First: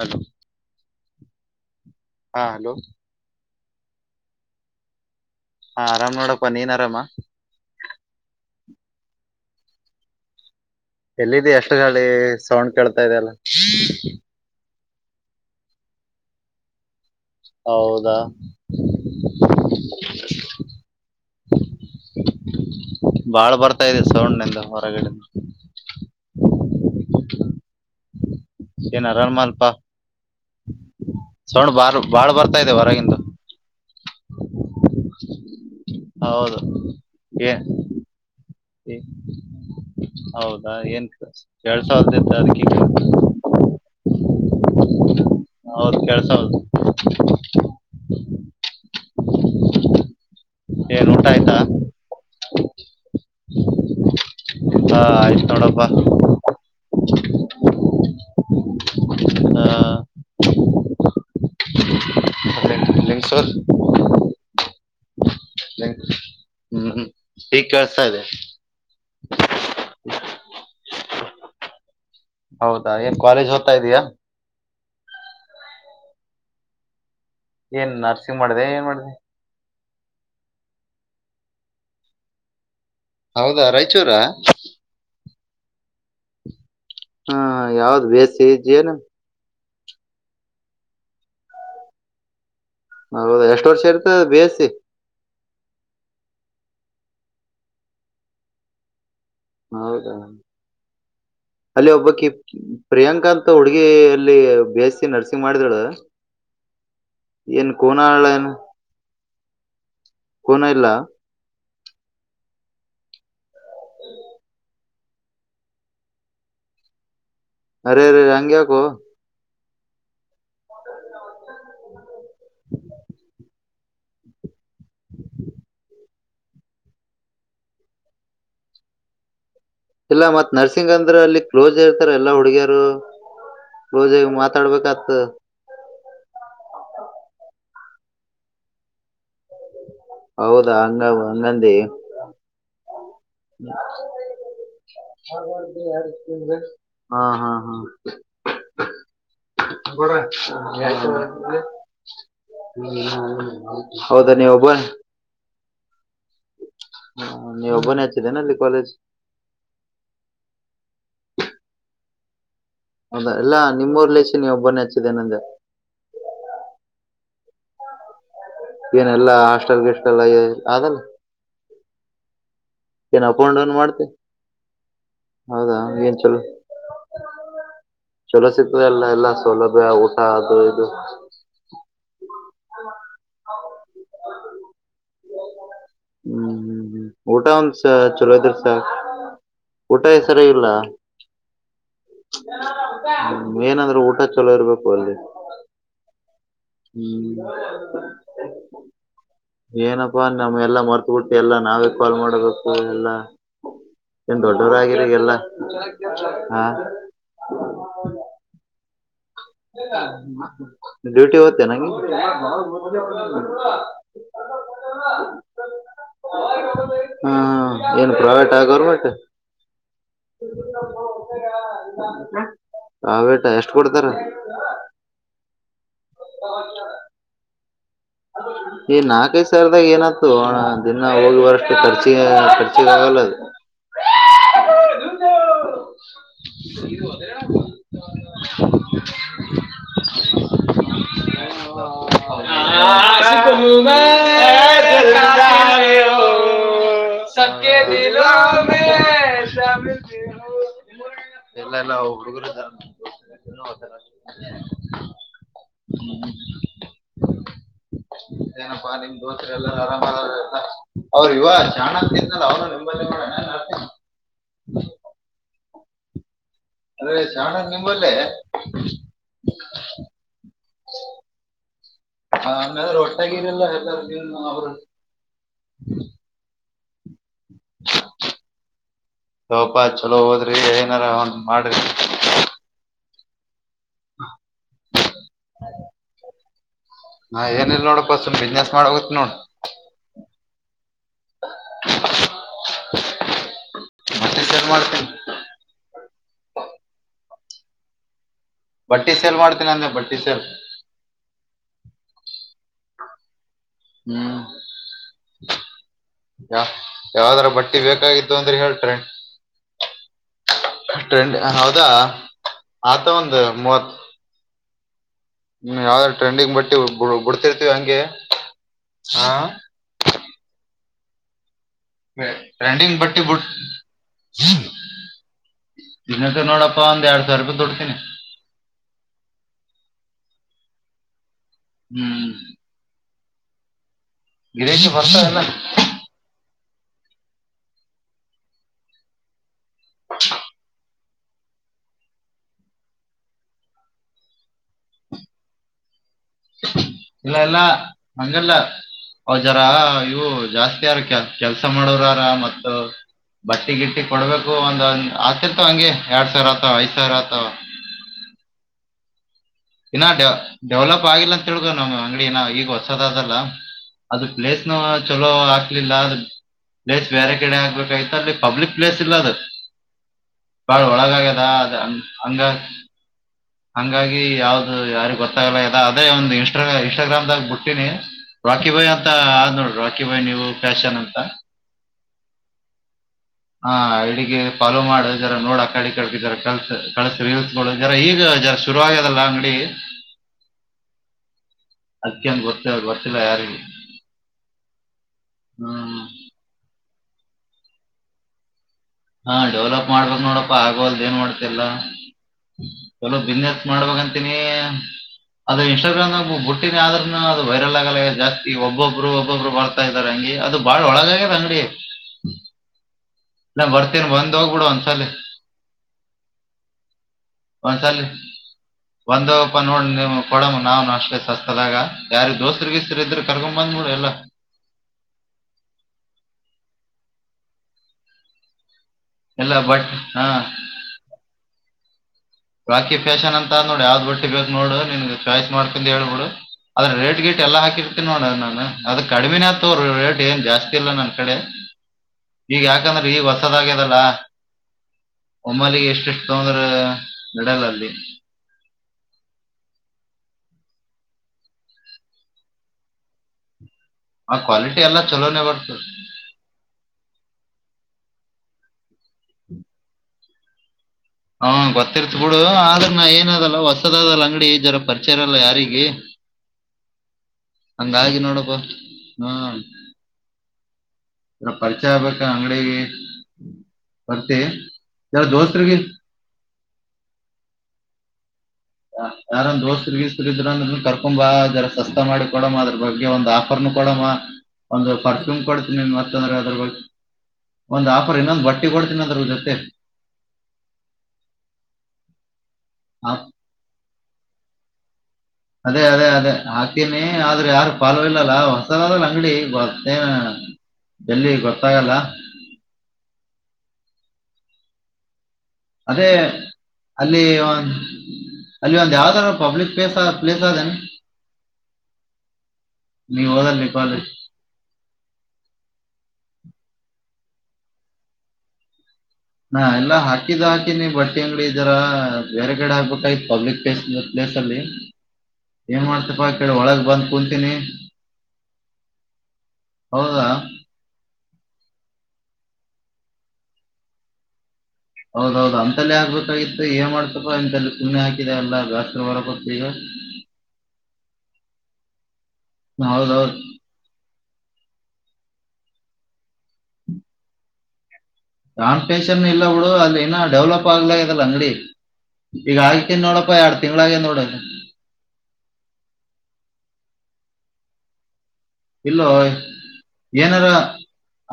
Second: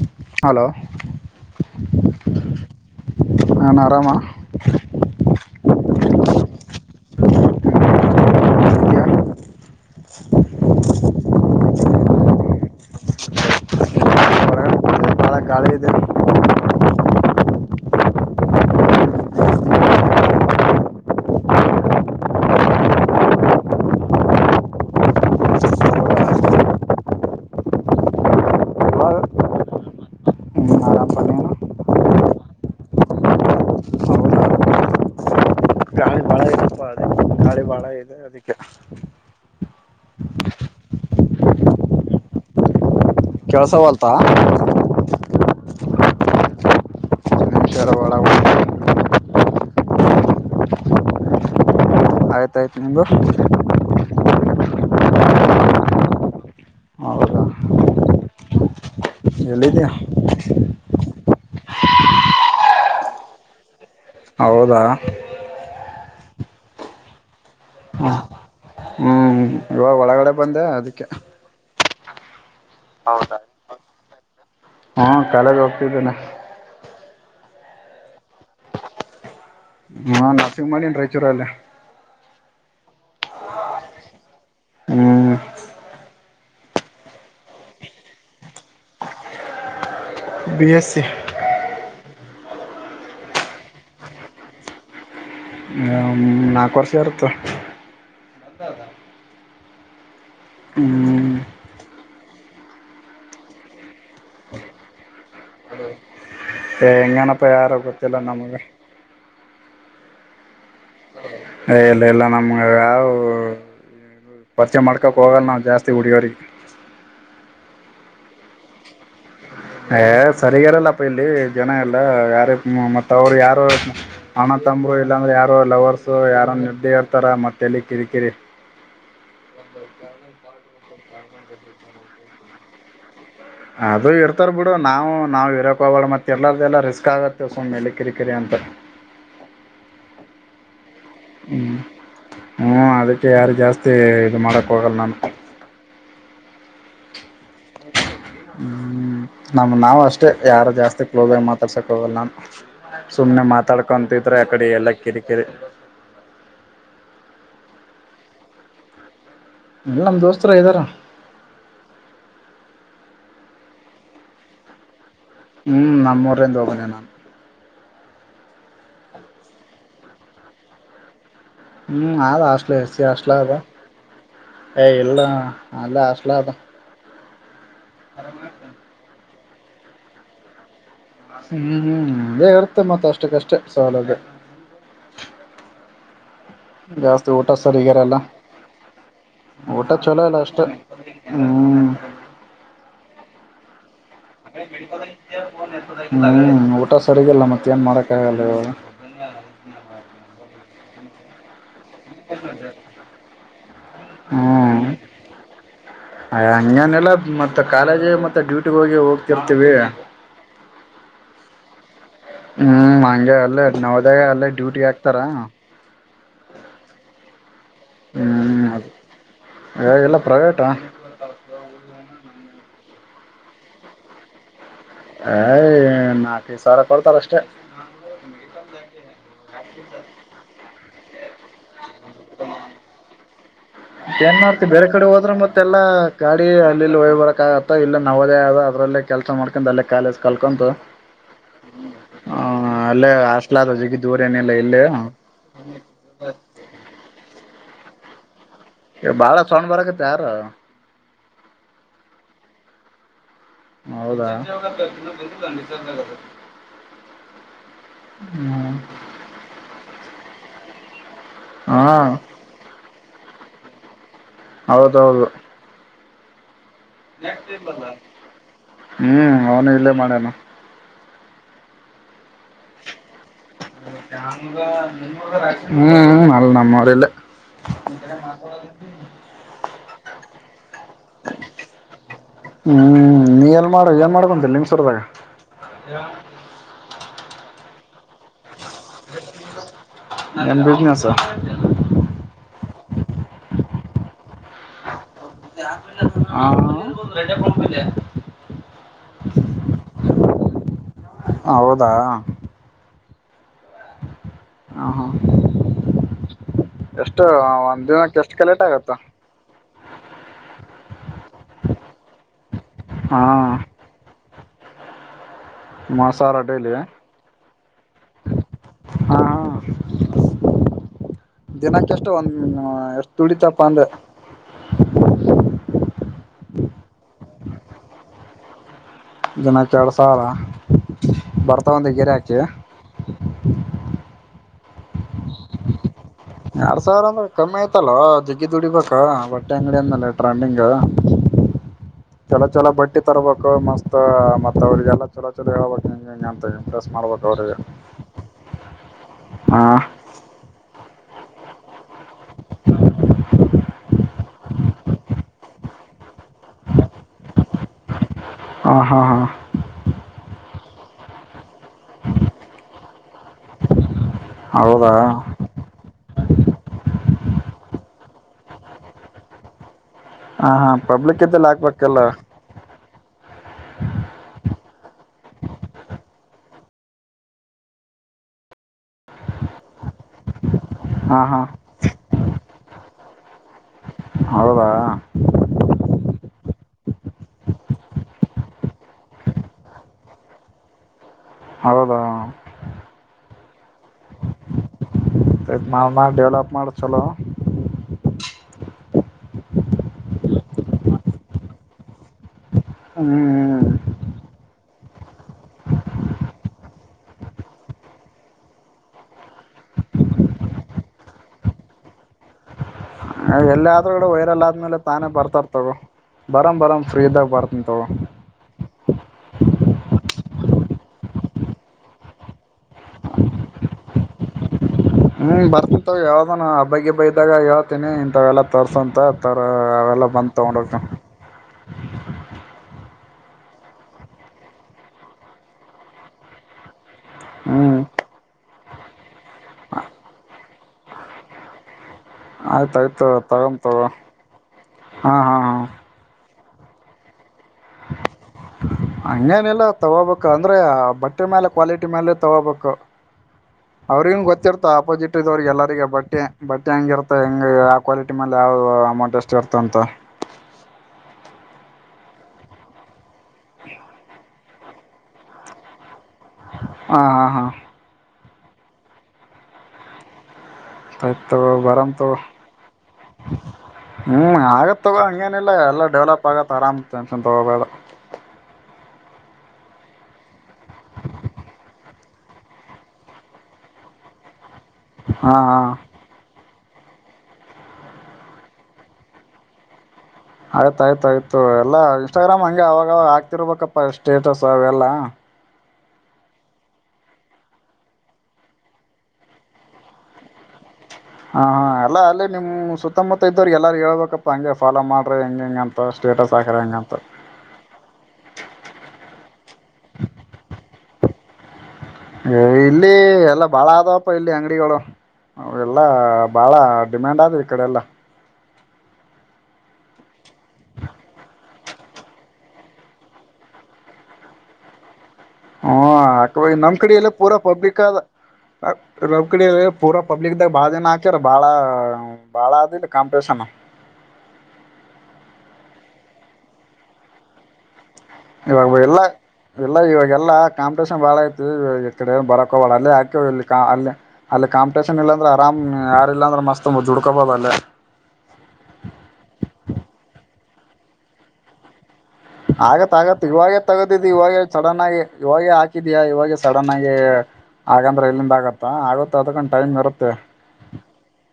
ಹಾ hello hello ನ ಆರಾಮ ಹಾ ಆರಾಮ ನೋಡಪ್ಪ ನೀನ್ ಆರಾಮ ಇದೆಯಾ [inaudible] ಎಲ್ಲಿದ್ದ ಎಷ್ಟು ಗಿ ಸೌಂಡ್ ಕೇಳ್ತಾ ಇದದೆ ಅಲ್ಲ ಬಳ ಗಳಿದ್ದ ಹೌದಾ [unintelligible] ಬಾಳ್ ಬರ್ತಾ ಇದೆ ಸೌಂಡ್ನಿಂದ ಹೊರಗಡೆಿಂದ ಏನ ರ ಮಾ ಅಲ್ಪಾ ಹ್ಞೂ ಆರಾಮಪ್ಪ ನೀನು ಸೌಂಡ್ ಬಾಳ್ ಬಾಳ್ ಬರ್ತಾ ಇದೆ ಹೊರಗಂದು ಹೌದಾ ಹೌದು ಅದಕ್ಕೆ ಹೌದಾ ಏನ್ ಎರಡ್ ಸಾವಿದ ಎ್ದ ಅದ ಕೆಳ್ಸವಲ್ತಾ ಹೌದು ಕೆಳ್ಸಲ್ ನಿಮಿಷರ ಒಳಗ ಏ ಊಟ ಆಯ್ತಾ ಆಯ್ತುಾಯ್ತು ನಿಂದು ಹಾ ಆಯ್ತು ನೋಡಪ್ಪಾ ಇಲ್ಲದಾ ಹ ನಿಂಗಸಲ್ ಹೌದಾ ಹ್ಮ್ ಈ ಕೇಳ್ತಾ ಇದೆ ಕಡ ಬಂದೆ ಅದಕ್ಕೆ ಹೌದಾ ಏನ್ ಕಾಲೇಜ್ ಹೋಗ್ತಾ ಇದಯಾ ಹಾ ಕಾಲಗೆ ಹೋಗ್ತಿದ್ದೇನೆ ಏನ್ ನರ್ಸಿಂಗ್ ಮಾಡಿದೆ ಏನ್ ಮಾಡಿದೆ ನಾ ನರಸಿಂಹಮ್ಮಳಿನ್ ರಾಯಚೂರ ಅಲ್ಲೇ ಹೌದಾ ರಾಯಚೂರಾ ಹ್ಮ್ ಹಾ ಯಾವ್ದ್ B S C G N B S C ಹೌದ ಎಷ್ಟು ವರ್ಷ ಇರ್ತ ಅ ಬೇಯಸಿ ಹ ನಾಲ್ಕು ವರ್ಷ ಇರುತ್ತ ಹೌದಾ ಹ್ಮ್ ಅಲ್ಲಿ ಒಬ್ಬ ಕಿ ಪ್ರಿಯಾಂಕಾ ಅಂತ ಹುಡುಗಿ ಅಲ್ಲಿ ಬಿ ಎಸ್ ಸಿ ನರ್ಸಿಂಗ್ ಮಾಡಿದಳು ಹ ಎಂಗನಪ್ಪ ಏನ್ ಯಾರ ಗತ್ತಲ್ಲ ನಮಗೆ ಕನ ಇಲ್ಲ ಇಲ್ಲ ಇಲ್ಲ ನಮಗ ಯಾವು ಚೆ ಮಾಡ್ಕೋಕ್ಕೆ ಹೋಗಲ್ಲ ನಾವು ಜಾಸ್ತಿ ಹಡಿಯೋ್ರರಿಗೆ ಅರೆ ಅರೆ ಆಂಗ್ಯಾಕೊ ಏ ಸರಿಗಾರಲ್ಲಪ್ಪ ಇಲ್ಲಿ ಜನ ಎಲ್ಲ ಯಾರ ಮತ್ತ ಅವರು ಯಾರು ತಂಬು ಇಲ್ಲಾಂದ್ರೆ ಯಾರೋ ಲವರ್ಸ್ ಸೊ ಯಾರು ನ್ದೆ ಹರ್ತಾರ ಮತ್ತೆಲ್ಲಿ ಕಿರಿಕಿರಿ ಇಲ್ಲ ಮತ್ ನರ್ಸಿಂಗ್ ಅಂದ್ರೆ ಅಲ್ಲಿ ಕ್ಲೋಸ್ ಇರ್ತಾರ ಎಲ್ಲಾ ಹುಡುಗಿಯರು ಅದು ಕ್ಲೋಸ್ ಆಗಿ ಇರ್ತಾರ ಬಿಡು ನಾವು ಮಾತಾಡ್ಬೇಕಾತ್ ನಾವ್ ಇರಕ್ಬಳ ಮತ್ತೆ ತಿರ್ಲಾರದೆಲ್ಲ ರಿಸ್ಕ್ ಆಗತ್ತೆ ಸುಮ್ಮ್ನೆಲೆ ಕಿರಿಕಿರಿ ಅಂತ ಹೌದಾ ಹ ಹ ನಂದಿ ಹ್ಮ ಅದು ಯಾರು ಜಾಸ್ತಿ ಇದು ಮಾಡಕ ಹೋಗಲ್ಲ ನಾನು ಹಾ ಹಾ ಹಾ ಹ್ಮ್ ನಮ ನಾವ ಅಷ್ಟೇ ಯಾರು ಜಾಸ್ತಿ ಕ್ಲೋಸ್ ಆಗಿ ಮಾತಾಡ್ಸಕ್ ಹೋಗಲ್ಲ ನಾು ಸುಮ್ನೆ ಹೌದಾ ಮಾತಾಡ್ಕೊಂತಿದ್ರೆ ನೀ ಆಕಡೆ ಒಬ್ಬ ಎಲ್ಲ ಕಿರಿಕಿರಿ ಹ ನೀ ಒಬನಯಚ ನ ಅಲ್ಲಿ ಕಜ ಇಲ್ಲ ನಮ ದೋಸ್ತರ ಇದ್ದಾರ ಹೌದಾ ಎಲ್ಲ ನಿಮ್ಮರಿಲೇಷನ್ ನೀವು ಒಬ್ಬನೇ ಹಚ್ಚಿದೇನಂದೆ ಹ್ಮ್ ನಮ್ಮ್ೂಊರಿಂದ ಹೋಗೋನೆ ನಾನನ್ ಏನೆಲ್ಲಾ ಹಾಸ್ಟೆಲ್ ಗಿಷ್ಟಲ್ಲ ಅಲ್ಲ ಹ್ಮ್ ಅ ಅಷ್ಟು ಎಸ ಹಸ್ಲ ಅದ ಡೌನ್ ಮಾಡ್ತಿ ಏ ಇಲ್ಲ ಹೌದಾ ಅಲ್ಲ ಏನ್ ಹಸ್ಲ ಚಲೋ ಅದ ಚಲೋ ಸಿತದೆ ಅಲ್ಲ ಎಲ್ಲ ಸೌಲಭ್ಯ ಊಟ ಅದು ಇದು ಹ್ಮ್ ಹ್ಮ್ ಬೇಗ ಅರ್ಥ ಮತ್ತತ್ ಅಷ್ಟಕ್ಕ ಅಷ್ಟೇ ಸವಾಲದ ಹ್ಮ್ ಹ್ಮ್ ಹ್ಮ್ ಜಾಸ್ತಿ ಊಟ ಒಂದಸ ಸರಿಗಿರಲ್ಲ ಚಲೋ ಇದ್ರಸ ಊಟ ಈ ಸರಿ ಇಲ್ಲ ಹ್ಮ್ ಏನಂದ್ರೆ ಊಟ ಚಲೋ ಇರ್ಬೇಕು ಅಲ್ಲಿ [unintelligible] ಹ್ಮ್ ಸರಿಗಿಲ್ಲ ಮತ್ತ ಏನ್ ಮಾಡಕ್ಕ ಆಗಲ್ಲ ಇವಾಗ ಏನಪ್ಪಾ ನಮ್ಮ ಎಲ್ಲ ಮರ್ತ ಉಟಿ ಎಲ್ಲ ನಾವೇ ಕಾಲ್ ಮಾಡಬೇಕು ಎಲ್ಲಾ ಏನ್ ಹ್ಮ್ ದೊಡ್ಡವರಾಗಿರಿ ಎಲ್ಲಾ ಹಾ ನೀನ್ಲ್ಲ ಮತ್ತೆ ಕಾಲೇಜ್ ಮತ್ತೆ ಡ್ಯೂಟಿ ಹೋಗಿ ಹೋಗ [inaudible] ಡೂಟಿ ಓತ್ತೆ ನನಗೆ ಹ್ಮ್ ಹಂಗೆ ಅಲ್ಲೇ ನವದಾಗ ಅಲ್ಲೇ ಡ್ಯೂಟಿ ಹಾಕ್ತಾರ ಹಾ ಏನು ಪ್ರೈವಟ್ ಆ ಹ್ಮ್ ಗೌರ್ಮೆಂಟ್ ಇಲ್ಲ ಪ್ರೈವೇಟಾ ಹ ಬೇಟಾ ಎಷ್ಟ್ ಕೊಡ್ತಾರ ತರ [inaudible] ಹ ಯ್ ನಾಲ್ಕು ಐದ್ ಸಾವಿರ ಕೊಡ್ತಾರ ಅಷ್ಟೇ ಈ ನಾಲ್ಕ್ ಐದ್ ಸಾವಿರದಾಗ ಏನತು ಅಣ ದಿನ ಅವಲ್ ವರ್ ಕರ್ಚಿ ಪರ್ಚಿ ಆಗಲ್ಲದು ಏನ್ ಮಾಡ್ತಿ ಬೇರೆ ಕಡೆ ಹೋದ್ರೆ ಮತ್ತೆಲ್ಲಾ ಗಾಡಿ ಅಲ್ಲಿಲ್ಲಿ ಹೋಗ್ ಬರಕ್ ಆಗತ್ತ ಇಲ್ಲ ನವೋದಯ ಆದೆ ಅದ್ರಲ್ಲೇ ಕೆಲ್ಸ ಮಾಡ್ಕಂಡು ಅಲ್ಲೇ ಕಾಲೇಜ್ ಕಲ್ಕಂತು ಹ ಹ ಅಲ್ಲೇ ಹಾಸ್ಟೆಅದ ದ್ಜಗ ದೂರ ಏನಿಲ್ಲ ಇಲ್ಲೇ ಹೆದಿರಾಮ್ ಸೌಂಡ್ [unintelligible] ಬರಕತ್ತ ಯಾರ ಎಲ್ಲ ಇಲ್ಲ ಹುಡುಗುರಿದರ ಹೌದ ಏನಪ್ಪಾ ನಿಮ್ ದೋಸ್ತ್ರೆಎಲ್ಲ ಆರಾಮ ಅವ್ರು ಇವಾಗ ಹಾ ಚಾಣ ಅಂತಿದ್ನಲ್ಲ ಅವನು ಮೆಮ್ಬರ್ ಆಗವ್ನೆ ಆತು [unintelligible] ಹೌದೌದು ಅರೆ ಶಾಣಕ್ ನಿಂಬಲ್ಲೇ ಹ್ಮ್ ಅವನು ಇಲ್ಲೇ ಮಾಡ್ಯಾನ ಅನಿಂಟೆಲಿಜಬಲ್ [unintelligible] ಹ ಆಮೇಲೆ ರೊಟ್ಟಾಗಿರೆಲ್ಲ ಎಲ್ಲ ಜೀವನ ಅವರೆ ಬೆಲ್ಲ ಸೌಪಾ ಚಲೋ ಹೊದ್ರೀ ನಾರ ಒಂದು ಮಾಡ್ರಿ ಹ್ಮ್ ನೀ ಎಲ್ಲ ಮಾಡ ಏನ್ ಮಾಡ ಬಂದಿಲ್ಲ ನಿಂಗ್ ಸರ್ದಾಗ ನಾ ಏನಿಲ್ಲಲ್ ನೋಡಪ ಸುಮ್ ಬಿಸ್ನೆಸ್ ಆಗುತ್ ನೋಡ್ ಏನ್ ಬಿಸ್ನೆಸ್ ಮತ್ತ ಶೇರ್ ಮಾಡ್ತೀನೆ ಮತ್ತೆ ಅಪ್ ಹ ರಜೆ ಕೊಡ್ಕೊಳ್ಳೇ [unintelligible] ಬಟ್ಟಿ ಸೇಲ್ ಮಾಡ್ತೀನಿ ಅಂದೆ ಬಟ್ಟಿ ಸೇಲ್ ಹೌದಾ ಹ್ಮ್ ಹಾ ಯ ಎಷ್ಟು ಯಾವ್ದಾರ ಬಟ್ಟಿ ಒಂದ್ ದಿನಕ್ಕೆ ಬೇಕಾಗಿತ್ತು ಎಷ್ಟು ಅಂದ್ರೆ ಕಲೆಕ್ಟ್ ಆಗತ್ತ ಹೇಳ್ಟ್ರೆ ಟ್ರೆಂಡ್ ಹೌದಾ ಆತ ಹಾ ಒಂದು ಮೂವತ್ ಯಾವ್ದ ಮೂವತ್ ಸಾವಿರ ಟ್ರೆಂಡಿಂಗ್ ಡೈಲಿ ಬಟ್ಟಿ ಬಿಡ್ತಿರ್ತಿವಿ ಹಂಗೆ ಹಾ ಹ ದಿನಕ್ಕೆ ಎಷ್ಟು ಒಂದ್ ಟ್ರೆಂಡಿಂಗ್ ಎಷ್ಟು ಬಟ್ಟಿ ಬಿ ದುಡಿತಪ್ಪ ಅಂದೆ ಇನ್ನಕ್ಕೆ ನೋಡಪ್ಪ ಒಂದ ಎರ್ ಸಾವಿರುಪೈ ದುಡಿತೀನಿ ದಿನಕ್ಕೆ ಎರಡ್ ಸಾವ್ರ ಬರ್ತಾ ಒಂದು ಹ್ಮ್ ಗಿರಾಕಿ [inaudible] ಗಿರಿಶ್ ಬರ್ತಾನಲ್ಲ ಇಲ್ಲ ಎರಡ್ ಸಾವಿರ ಅಂದ್ರೆ ಕಮ್ಮಿ ಆಯ್ತಲ್ ಜಿಗ್ಗಿ ದುಡಿಬೇಕ ಬಟ್ಟೆ ಅಂಗಡಿ ಅಂದೇ ಟ್ರೆಂಡಿಂಗ್ ಚಲ ಚಲೋ ಬಟ್ಟೆ ತರ್ಬೇಕು ಮಸ್ತ್ ಮತ್ ಅವ್ರಿಗೆಲ್ಲ ಚಲೋ ಚಲೋ ಹೇಳ್ಬೇಕ ಇಲ್ಲ ಎಲ್ಲ ಹಂಗಲ್ಲ ಅವ ಜರ ಹಾ ಇವು ಜಾಸ್ತಿ ಯ ಕೆಲ್ಸ ಮಾಡೋರ ಮತ್ ಬಟ್ಟೆ ಗಿಟ್ಟಿ ಕೊಡ್ಬೇಕು ಒಂದ ಒಂದ್ ಆತಿರ್ತಾವ ಹಂಗೆ ಎರಡ್ ಸಾವಿರ ಆತಾವ ಐದ್ ಸಾವಿರ ಆತಾವ ಹಾ ಹಾ ಹಾ ಇನ್ನ ಡೆ ಡೆವಲಪ್ ಆಗಿಲ್ಲ ಅಂತ ತಿೇಳ್ಗೋ ನ್ ಅಂಗಡಿಿನ ಈಗ ಹೊಸದಾದ ಅದು ಪ್ಲೇಸ್ ನ ಹೌದಾ ಚಲೋ ಹಾಕ್ಲಿಲ್ಲ ಅದು ಪ್ಲೇಸ್ ಬೇರೆ ಕಡೆ ಆಗ್ಬೇಕಾಯ್ತ ಅಲ್ಲಿ ಪಬ್ಲಿಕ್ ಪ್ಲೇಸ್ ಇಲ್ಲ ಅದ ಹಾ ಹಾ ಭಾಳ್ ಪಬ್ಲಿಕ್ ಒಳಗಗ್ಯದ ಇದ್ದಲ್ಲಿ ಅದ್ ಹಾಕ್ಬೇಕಲ್ಲ ಹಂಗ ಹಂಗ ಹಂಗಾಗಿ ಯಾವ್ದದು ಯಾರಿ ಗೊತ್ತಾಗಲ್ಲ ಇ ಅದೇ ಒಂದು್ ಇನ್ಸ್ಟ ಇನ್ಸ್ಟಾಗ್ರಾಮ್ದಾಗ ಬಿಟ್ಟೀನಿ ರಾಕಿ ಬಾಯ್ ಅಂತ ಆದ್ ನೋಡಿ ರಾಕಿ ಬಾಯ್ ನೀವು ಫ್ಯಾಶನ್ ನಾಂತ ಹಾ ಹಾ ಹಾ ಇಡಿ ಗಿಡಿ ಗೆ ಹೌದಾ ಫಾಲೋ ಮಾಡ ಜಾರ್ ನೋಡ ಕಳಿ ಕಳಿದರ ಕಲ್ಸ ಕಳಸ ರೀಲ್ಸ್ಗಳು ಈಗ ಶುರುರುವಾಗದಲ್ಲ ಅಂಗಡಿ ಹೌದಾ ಅದ್ಕಂ ಗೊತ್ತ ಗೊರ್ತ್ತಿಲ್ಲ ಯಾರಿಗೆ ಮಾಡಲ್ ಹ್ಮ್ ಮಾಡ ಡೆೇವಲಪ ಮಾಡ ಚಲೋ [inaudible] ಹಾ ಡೆವಲಪ್ ಮಾಡ್ಬೇಕ ನೋಡಪ್ಪಾ ಆಗೋ ಅಲ್ ಏನ್ ಮಾಡ್ತಿಲ್ಲಾ ಚಲೋ ಬಿಸ್ನೆಸ್ ಹ್ಮ್ ಸ್ ಮಾಡ್ಬೇಕಂತೀನಿ ಅದ ಇನ್ಸ್ಟಾಗ್ರಾಮ್ನಾಗ ಬುಟ್ಟಿನ ಆದ್ರೂನು ಅದು ವೈರಲ್ ಆಗಲ್ಲ ಜಾಸ್ತಿ ಒಬ್ಬೊಬ್ರು ಒಬ್ಬೊಬ್ರು ಬರ್ತಾ ಇದಾರೆ ಹಂಗಗೆ ಅದು ಬಾಳ್ ಒಳಗಾಗ್ಯದ ಅಂಗಡಿ ನಾ ಎಲ್ಲ ಆದ್ರೂಗಡೆ ಬರ್ತೀನಿ ಬಂದ್ ವೈರಲ್ ಹೋಗ್ಬಿಡು ಆದ್ಮೇಲೆ ಒಂದ್ಸಲಿ ತಾನೇ ಬರ್ತಾರ ತಗ ಬರಂ ಬರಮ ಫ್ರೀದಾಗ ಬರ್ತನ್ ತಗ ಒಂದ್ಸಲಿ ಕೊಡ ನಾನು ಅಷ್ಟೇ ಸಸ್ತದಾಗ ಯಾರಗೆ ದೋಸ್ರರಿಗೆ ಗಿಸ್ಟ್ರಿಗ್ ಇದ್ರ ಕರ್ಕೊ ಬಂದ್ ನೋಡಿ ಎಲ್ಲ ಹ [inaudible] ಹ್ಮ್ ಬರ್ತಿತ್ತವ ಯಾವ್ದಾನ ಹಬ್ಬ ಗಿಬ್ಬಾ ಇದಾಗ ಹೇಳ್ತಿನಿ ಇಂತಾವು ಎಲ್ಲಾ ತೋಸಂತ ಥರ ಎಲ್ಲ ಬಟ್ ಅವೆಲ್ಲ ಹಾ ಬಂದು ತಗೊಂಡಕ ಬಾಕಿ ಫ್ಯಾಷನ್ ಅಂತ ಅ ನೋಡಿ ಯಾವ್ದು ಬಟ್ಟಿ ಬೇಕಕ್ ನೋಡು ನಿನ್ ಚಾಯ್ಸ್ ಮಾಡ್ಕೊಂಡ್ ಹೇಳ್ಬಿಡು ಅದನ್ನ ರೇಟ್ ಗೀಟ್ ಎಲ್ಲ ಹ್ಮ್ ಹಾಕಿರ್ಬೇಕೇ ನೋಡದು ನಾನು ಅದ ಕಡಿಮಿನ ಆತು ರೇಟ್ ಏನ್ ಜಾಸ್ತಿ ಇಲ್ಲ ನನ್ ಕಡೆ ಈಗ ಆಯ್ತಾಯ್ತು ಯಾಕಂದ್ರೆ ಈಗ ತಗೊಂಡ್ ತಗೋ ಹೊಸದಾಗ್ಯದಲ್ಲ ಹಾ ಹಾ [unintelligible] ಒಮ್ಮಾಲಿಗೆ ಎಷ್ಟೆಷ್ಟು ತೊಗೋಬಂದ್ರ ಹಂಗೇನಲ್ಲ ತಗೋಬೇಕ ಅಂದ್ರೆ ಬಟ್ಟೆ ಮೇಲೆ ಕ್ವಾಲಿಟಿ ಮೇಲೆ ತಗೋಬೇಕು ಅವ್ರಿಗನ್ ಆ ಗೊತ್ತಿರ್ತ ಕ್ವಾಲಿಟಿ ಎಲ್ಲ ಅಪೋಸಿಟ್ ಚಲೋನೇ ಇದ್ರಿಗೆ ಬರ್ತದ ಎಲ್ಲರಿರಿಗೆ ಬಟ್ಟೆ ಬಟ್ಟೆ ಹೆಂಗ ಇರ್ತ ಹೆಂಗ ಆ ಕ್ವಾಲಿಟಿ [unintelligible] ಮೇಲೆ ಯಾವ ಅಮೌಂಟ್ ಎಷ್ಟು ಇರ್ತಂತ ತಿರ್ತ್ ಬಿಡು ಆದ್ರ ನಾ ಏನ ಅದಲ್ಲ ಹೊಸದಲ್ಲ ಅಂಗಡಿ ಜನ ಪರಿಚಯರಲ್ಲ ಯಾರಿಗೆ ಹಾ ಹಾ ಹಂಗಾಗಿ ನೋಡು ವ ಹ್ಮ ಆಯತ್ ಗೊ ಬರಂತಗೊ ಅಂಗಡಿಗೆ ಹ್ಮ್ ಬರ್ತಿ ಆಗತ್ ತಗೊ ಜರ ಹಂಗೇನಿಲ್ಲ ದೋಸ್ತ್ರಿಗೆ ಎಲ್ಲ ಡೆವಲಪ್ ಆಗತ್ ಆರಾಮ ಅಂತ ಟೆನ್ಶನ್ ತಗೋಬೇಡ ಯಾರಂದ ದೋಸರು ಗಿಸ್ತರು ಇದ್ರ ಅಂದ ಕರ್ಕೊಂಬ ಜರ ಸಸ್ತ ಮಾಡಿ ಕೊಡಮ್ಮ ಅದ್ರ ಬಗ್ಗೆ ಒಂದ್ ಆಫರ್ನು ಕೊಡಮ್ಮ ಒಂದು ಹಾ ಪರ್ಫ್ಯೂಮ್ ಹಾ ಕೊಡ್ತೀನ ಮತ್ತಂದ್ರೆ ಅದ್ರ ಬಗ್ ಒಂದ್ ಆಫರ್ ಇನ್ನೊಂದು ಬಟ್ಟೆ ಕೊಡ್ತೀನದ್ರ ಜೊತೆ ಆಯ್ತಾಆಯ್ತಾ ಅಯ್ತು ಎಲ್ಲ ಇಸ್ಟಾಗ್ರಾಮ್ ಹಂಗೆ ಅವಾಗಾವಾಗ ಆ ಆಗ್ತಿರ್ಬೇಕಪ್ ಅ ಸ್ಟೇಟಸ್ ಅವೆಲ್ಲಾ ಅದೇ ಅದೇ ಅದೇ ಹಾಕ್ತೀನಿ ಆದ್ರ ಯಾರ ಪಾಲು ಇಲ್ಲಲ್ಲ ಹೊಸದ ಅದಲ್ಲ ಅಂಗಡಿತ್ತೇ [unintelligible] ಹಾ ಹಾ ಎಲ್ಲ ಅಲ್ಲಿ ನಿಮ್ ಸುತ್ತಮುತ್ತ ಇದ್ದವ್ರಿ ಗೆಲ್ ಎಲ್ಲಾರ ಹೇಳ್ಬೇಕಪ್ಪ ಹಂಗೆ ಫಾಲೋ ಮಾಡ್ರಿ ಹಂಗೆ ಅದೇ ಅಲ್ಲಿ ಒಂದ್ ಅಲ್ಲಿ ಒಂದ ಯಾವ್ದಾರ್ ಪಬ್ಲಿಕ್ ಪ್ಲೇಸ್ ಪ್ಲೇಸ್ ಅದ ಇಲ್ಲಿ ನೀವ್ ಎಲ್ಲಾ ಬಾಳ ಹೋದಲ್ಲಿ ಕಾಲೇಜ್ ಆದವಪ್ಪ ಇಲ್ಲಿ ಅಂಗಡಿಗಳು ಎಲ್ಲಾ ಬಾಳ ಡಿಮ್ಯಾಂಡ್ ಆದಿ ಅ ಕಡೆ ಎಲ್ಲ ಹಾ ಎಲ್ಲಾ ಹಾಕಿದ್ದ್ ಹಾಕಿನಿ ಬಟ್ಟೆ ಅಂಗ್ಡಿ ಇದರ ಬೇರೆ ಕಡೆ ಆಗ್ಬಿಟ್ಟೈ ಪಬ್ಲಿಕ್ ಪ್ಲೇಸ್ ಪ್ಲೇಸ್ ಅಲ್ಲಿ ಹ್ಮ ಏನ್ ಮಾಡ್ತಪ್ಪ ಆಕ ಕೇಳಿ ನಮ್ ಒಳಗ್ ಕಡೆ ಬಂದ್ ಎಲ್ಲ ಪೂರಾ ಕುಂತೀನಿ ಪಬ್ಲಿಕ್ದ ನಮ್ ಕಡೆಲ್ಲ ಪೂರಾ ಹೌದಾ ಪಬ್ಲಿಕ್ದಾಗ ಬಾಳ ಜನ ಹಾಕ್ಯಾರ ಬಾಳ ಬಾಳ ಅದಿಲ್ಲ [unintelligible] ಕಾಮ್ ಪ್ರಸಾನ ಹೌದೌದು ಅಂತಲ್ಲ ಆಗ್ಬೇಕಾಗಿತ್ತು ಏನ್ ಮಾಡ್ತಪ್ಪ ಅಂತ ಇವಾಗ ಎಲ್ಲ ಎಲ್ಲ ಇವಾಗೆಲ್ಲಾ ಕಾಂಪಿಟೇಷನ್ ಬಾಳ ಐತು ಕ ಬರ [unintelligible] [unintelligible] ಹ ಅಲ್ಲೇ ಹಾಕ ಹೌದೌದು ಅಲ್ಲಿ ಅಲ್ಲಿ ಕಾಂಪಿಟೇಷನ್ ಇಲ್ಲಂದ್ರ ಆರಾಮ್ ಯಾರಿಲ್ಲ ಅಂದ್ರೆ ಮಸ್ತ್ ಜುಡ್ಕೊಬೋದಲ್ಲೇ ಕಾಂಪಿಟೇಷನ್ ಇಲ್ಲ ಬಿಡು ಅಲ್ಲಿ ಇನ ಡೆವಲಪ್ ಆಗ್ಲ ಇಲ್ಲ ಅಂಗಡಿ ಈಗ ಆಗಿಕೆ ಆಗತ್ ಆಗತೇ ನೋಡಪ್ಪ ಎರಡ್ ಇವಾಗೇ ತಿಂಗಳಾಗೆ ತಗದಿದ್ದಿ ನೋಡ ಇವಾಗ ಸಡನ್ ಆಗಿ ಇವಾಗ ಹಾಕಿದಯಾ ಇವಾಗ ಸಡನ್ ಆಗಿ. ಗೇ ಹಾಗಂದ್ರೆ ಎಲ್ಲಿಂದ ಆಗದ್. ಇಲ್ಲೋ ಏನಾರ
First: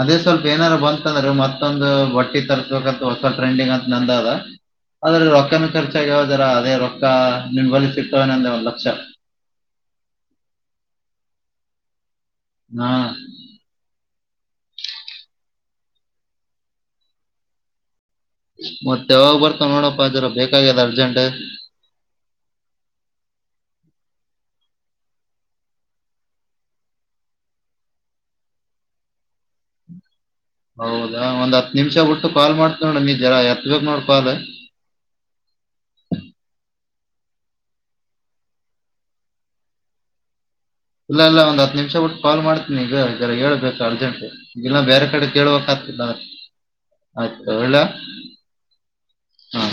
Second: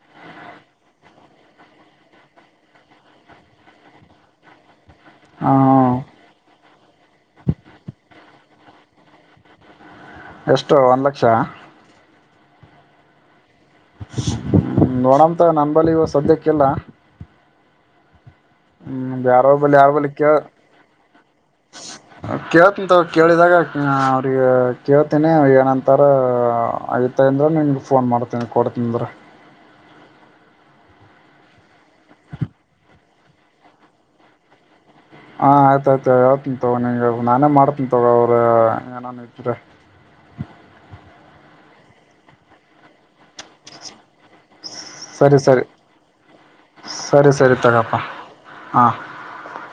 ಅದೇ ಸ್ವಲ್ಪ ಏನಾರ ಬಂತಂದ್ರೆ ಮತ್. ಮತ್ತೊಂದು ಬಟ್ಟಿ ತರ್ಸ್ಬೇಕತ್ ಹೊಸ ಟ್ರೆಂಡಿಂಗ್ ಅಂತ ನಂದ ಅದ. ಅಂದ್ರೆ ಹ ರೊಕ್ಕನ ಖರ್ಚಾಗ್ಯಾವದರ ಅದೇ ರೊಕ್ಕ ನಿಮ್ ಬಳಿ ಸಿಕ್ತವೇನೆಂದೇ ಒಂದ್. ಅ [unintelligible] ಎಷ್ಟು ಒಂದ್ ಲಕ್ಷ. ಹಾ. ನೋಡಮ್ ತೊಗೊ ನನ್ನ ಬಳಿ ಇವಾಗ ಸದ್ಯಕ್ಕಿಲ್ಲ. ಮತ್ತೆ ಹ್ಮ ಯಾವಾಗ ಯಾರೋ ಬರ್ತಾವ ಬಳಿ ಅವರ ನೋಡಪ್ಪ ಬಳಿ ಜರ ಕೇಳ್ದೆ ಬೇಕಾಗ್ಯದ ಅರ್ಜೆಂಟ್ ಕೇಳ್ತತೀನಿ ತೊಗೊ ಕೇಳಿದಾಗ. ಕೇಳ್ತೀನಿ ಏನಂತಾರ ಐತ ಅಂದ್ರೆ ನಿಂಗೆ ಫೋನ್ ಮಾಡ್ತೀನಿ ಕೊಡ್ತಿನಂದ್ರೇ. ಹೌದಾ ಒಂದ್ ಹತ್ತು ನಿಮಿಷ ಬಿಟ್ಟು ಕಾಲ್ ಮಾಡ್ತೀನಿ ನೋಡ ಈ ಜರ ಎತ್ಬೇಕ ನೋಡ ಪಾ ಅದ ಹಾ ಆಯ್ತಾ ಆಯ್ತಾ ಹೇಳ್ತಿನ ತಗೋ ನಾ ನಾನೇ ಮಾಡ್ತೀನಿ ತಗೋ ಅವ್ರ ಏನಾನ ಇದ್ರೇ. ಇಲ್ಲ ಇಲ್ಲ ಒಂದ್ ಹತ್ ನಿಮಿಷ ಬಿಟ್ಟು ಕಾಲ್ ಮಾಡ್ತೀನಿ ಈಗ ಜರಾ ಹೇಳ್ಬೇಕು ಅರ್ಜೆಂಟ್. ಇಲ್ಲ ಬೇರೆ ಕಡೆ ಸರಿ ಸರಿ ಕೇಳ್ಬೇಕ್ ಆತತೆ ಸರಿ ಆಯ್ತು ಸರಿ ಇಡ್ಲಾ ತಗಪ್ಪ ಹಾಂ ಹಾ.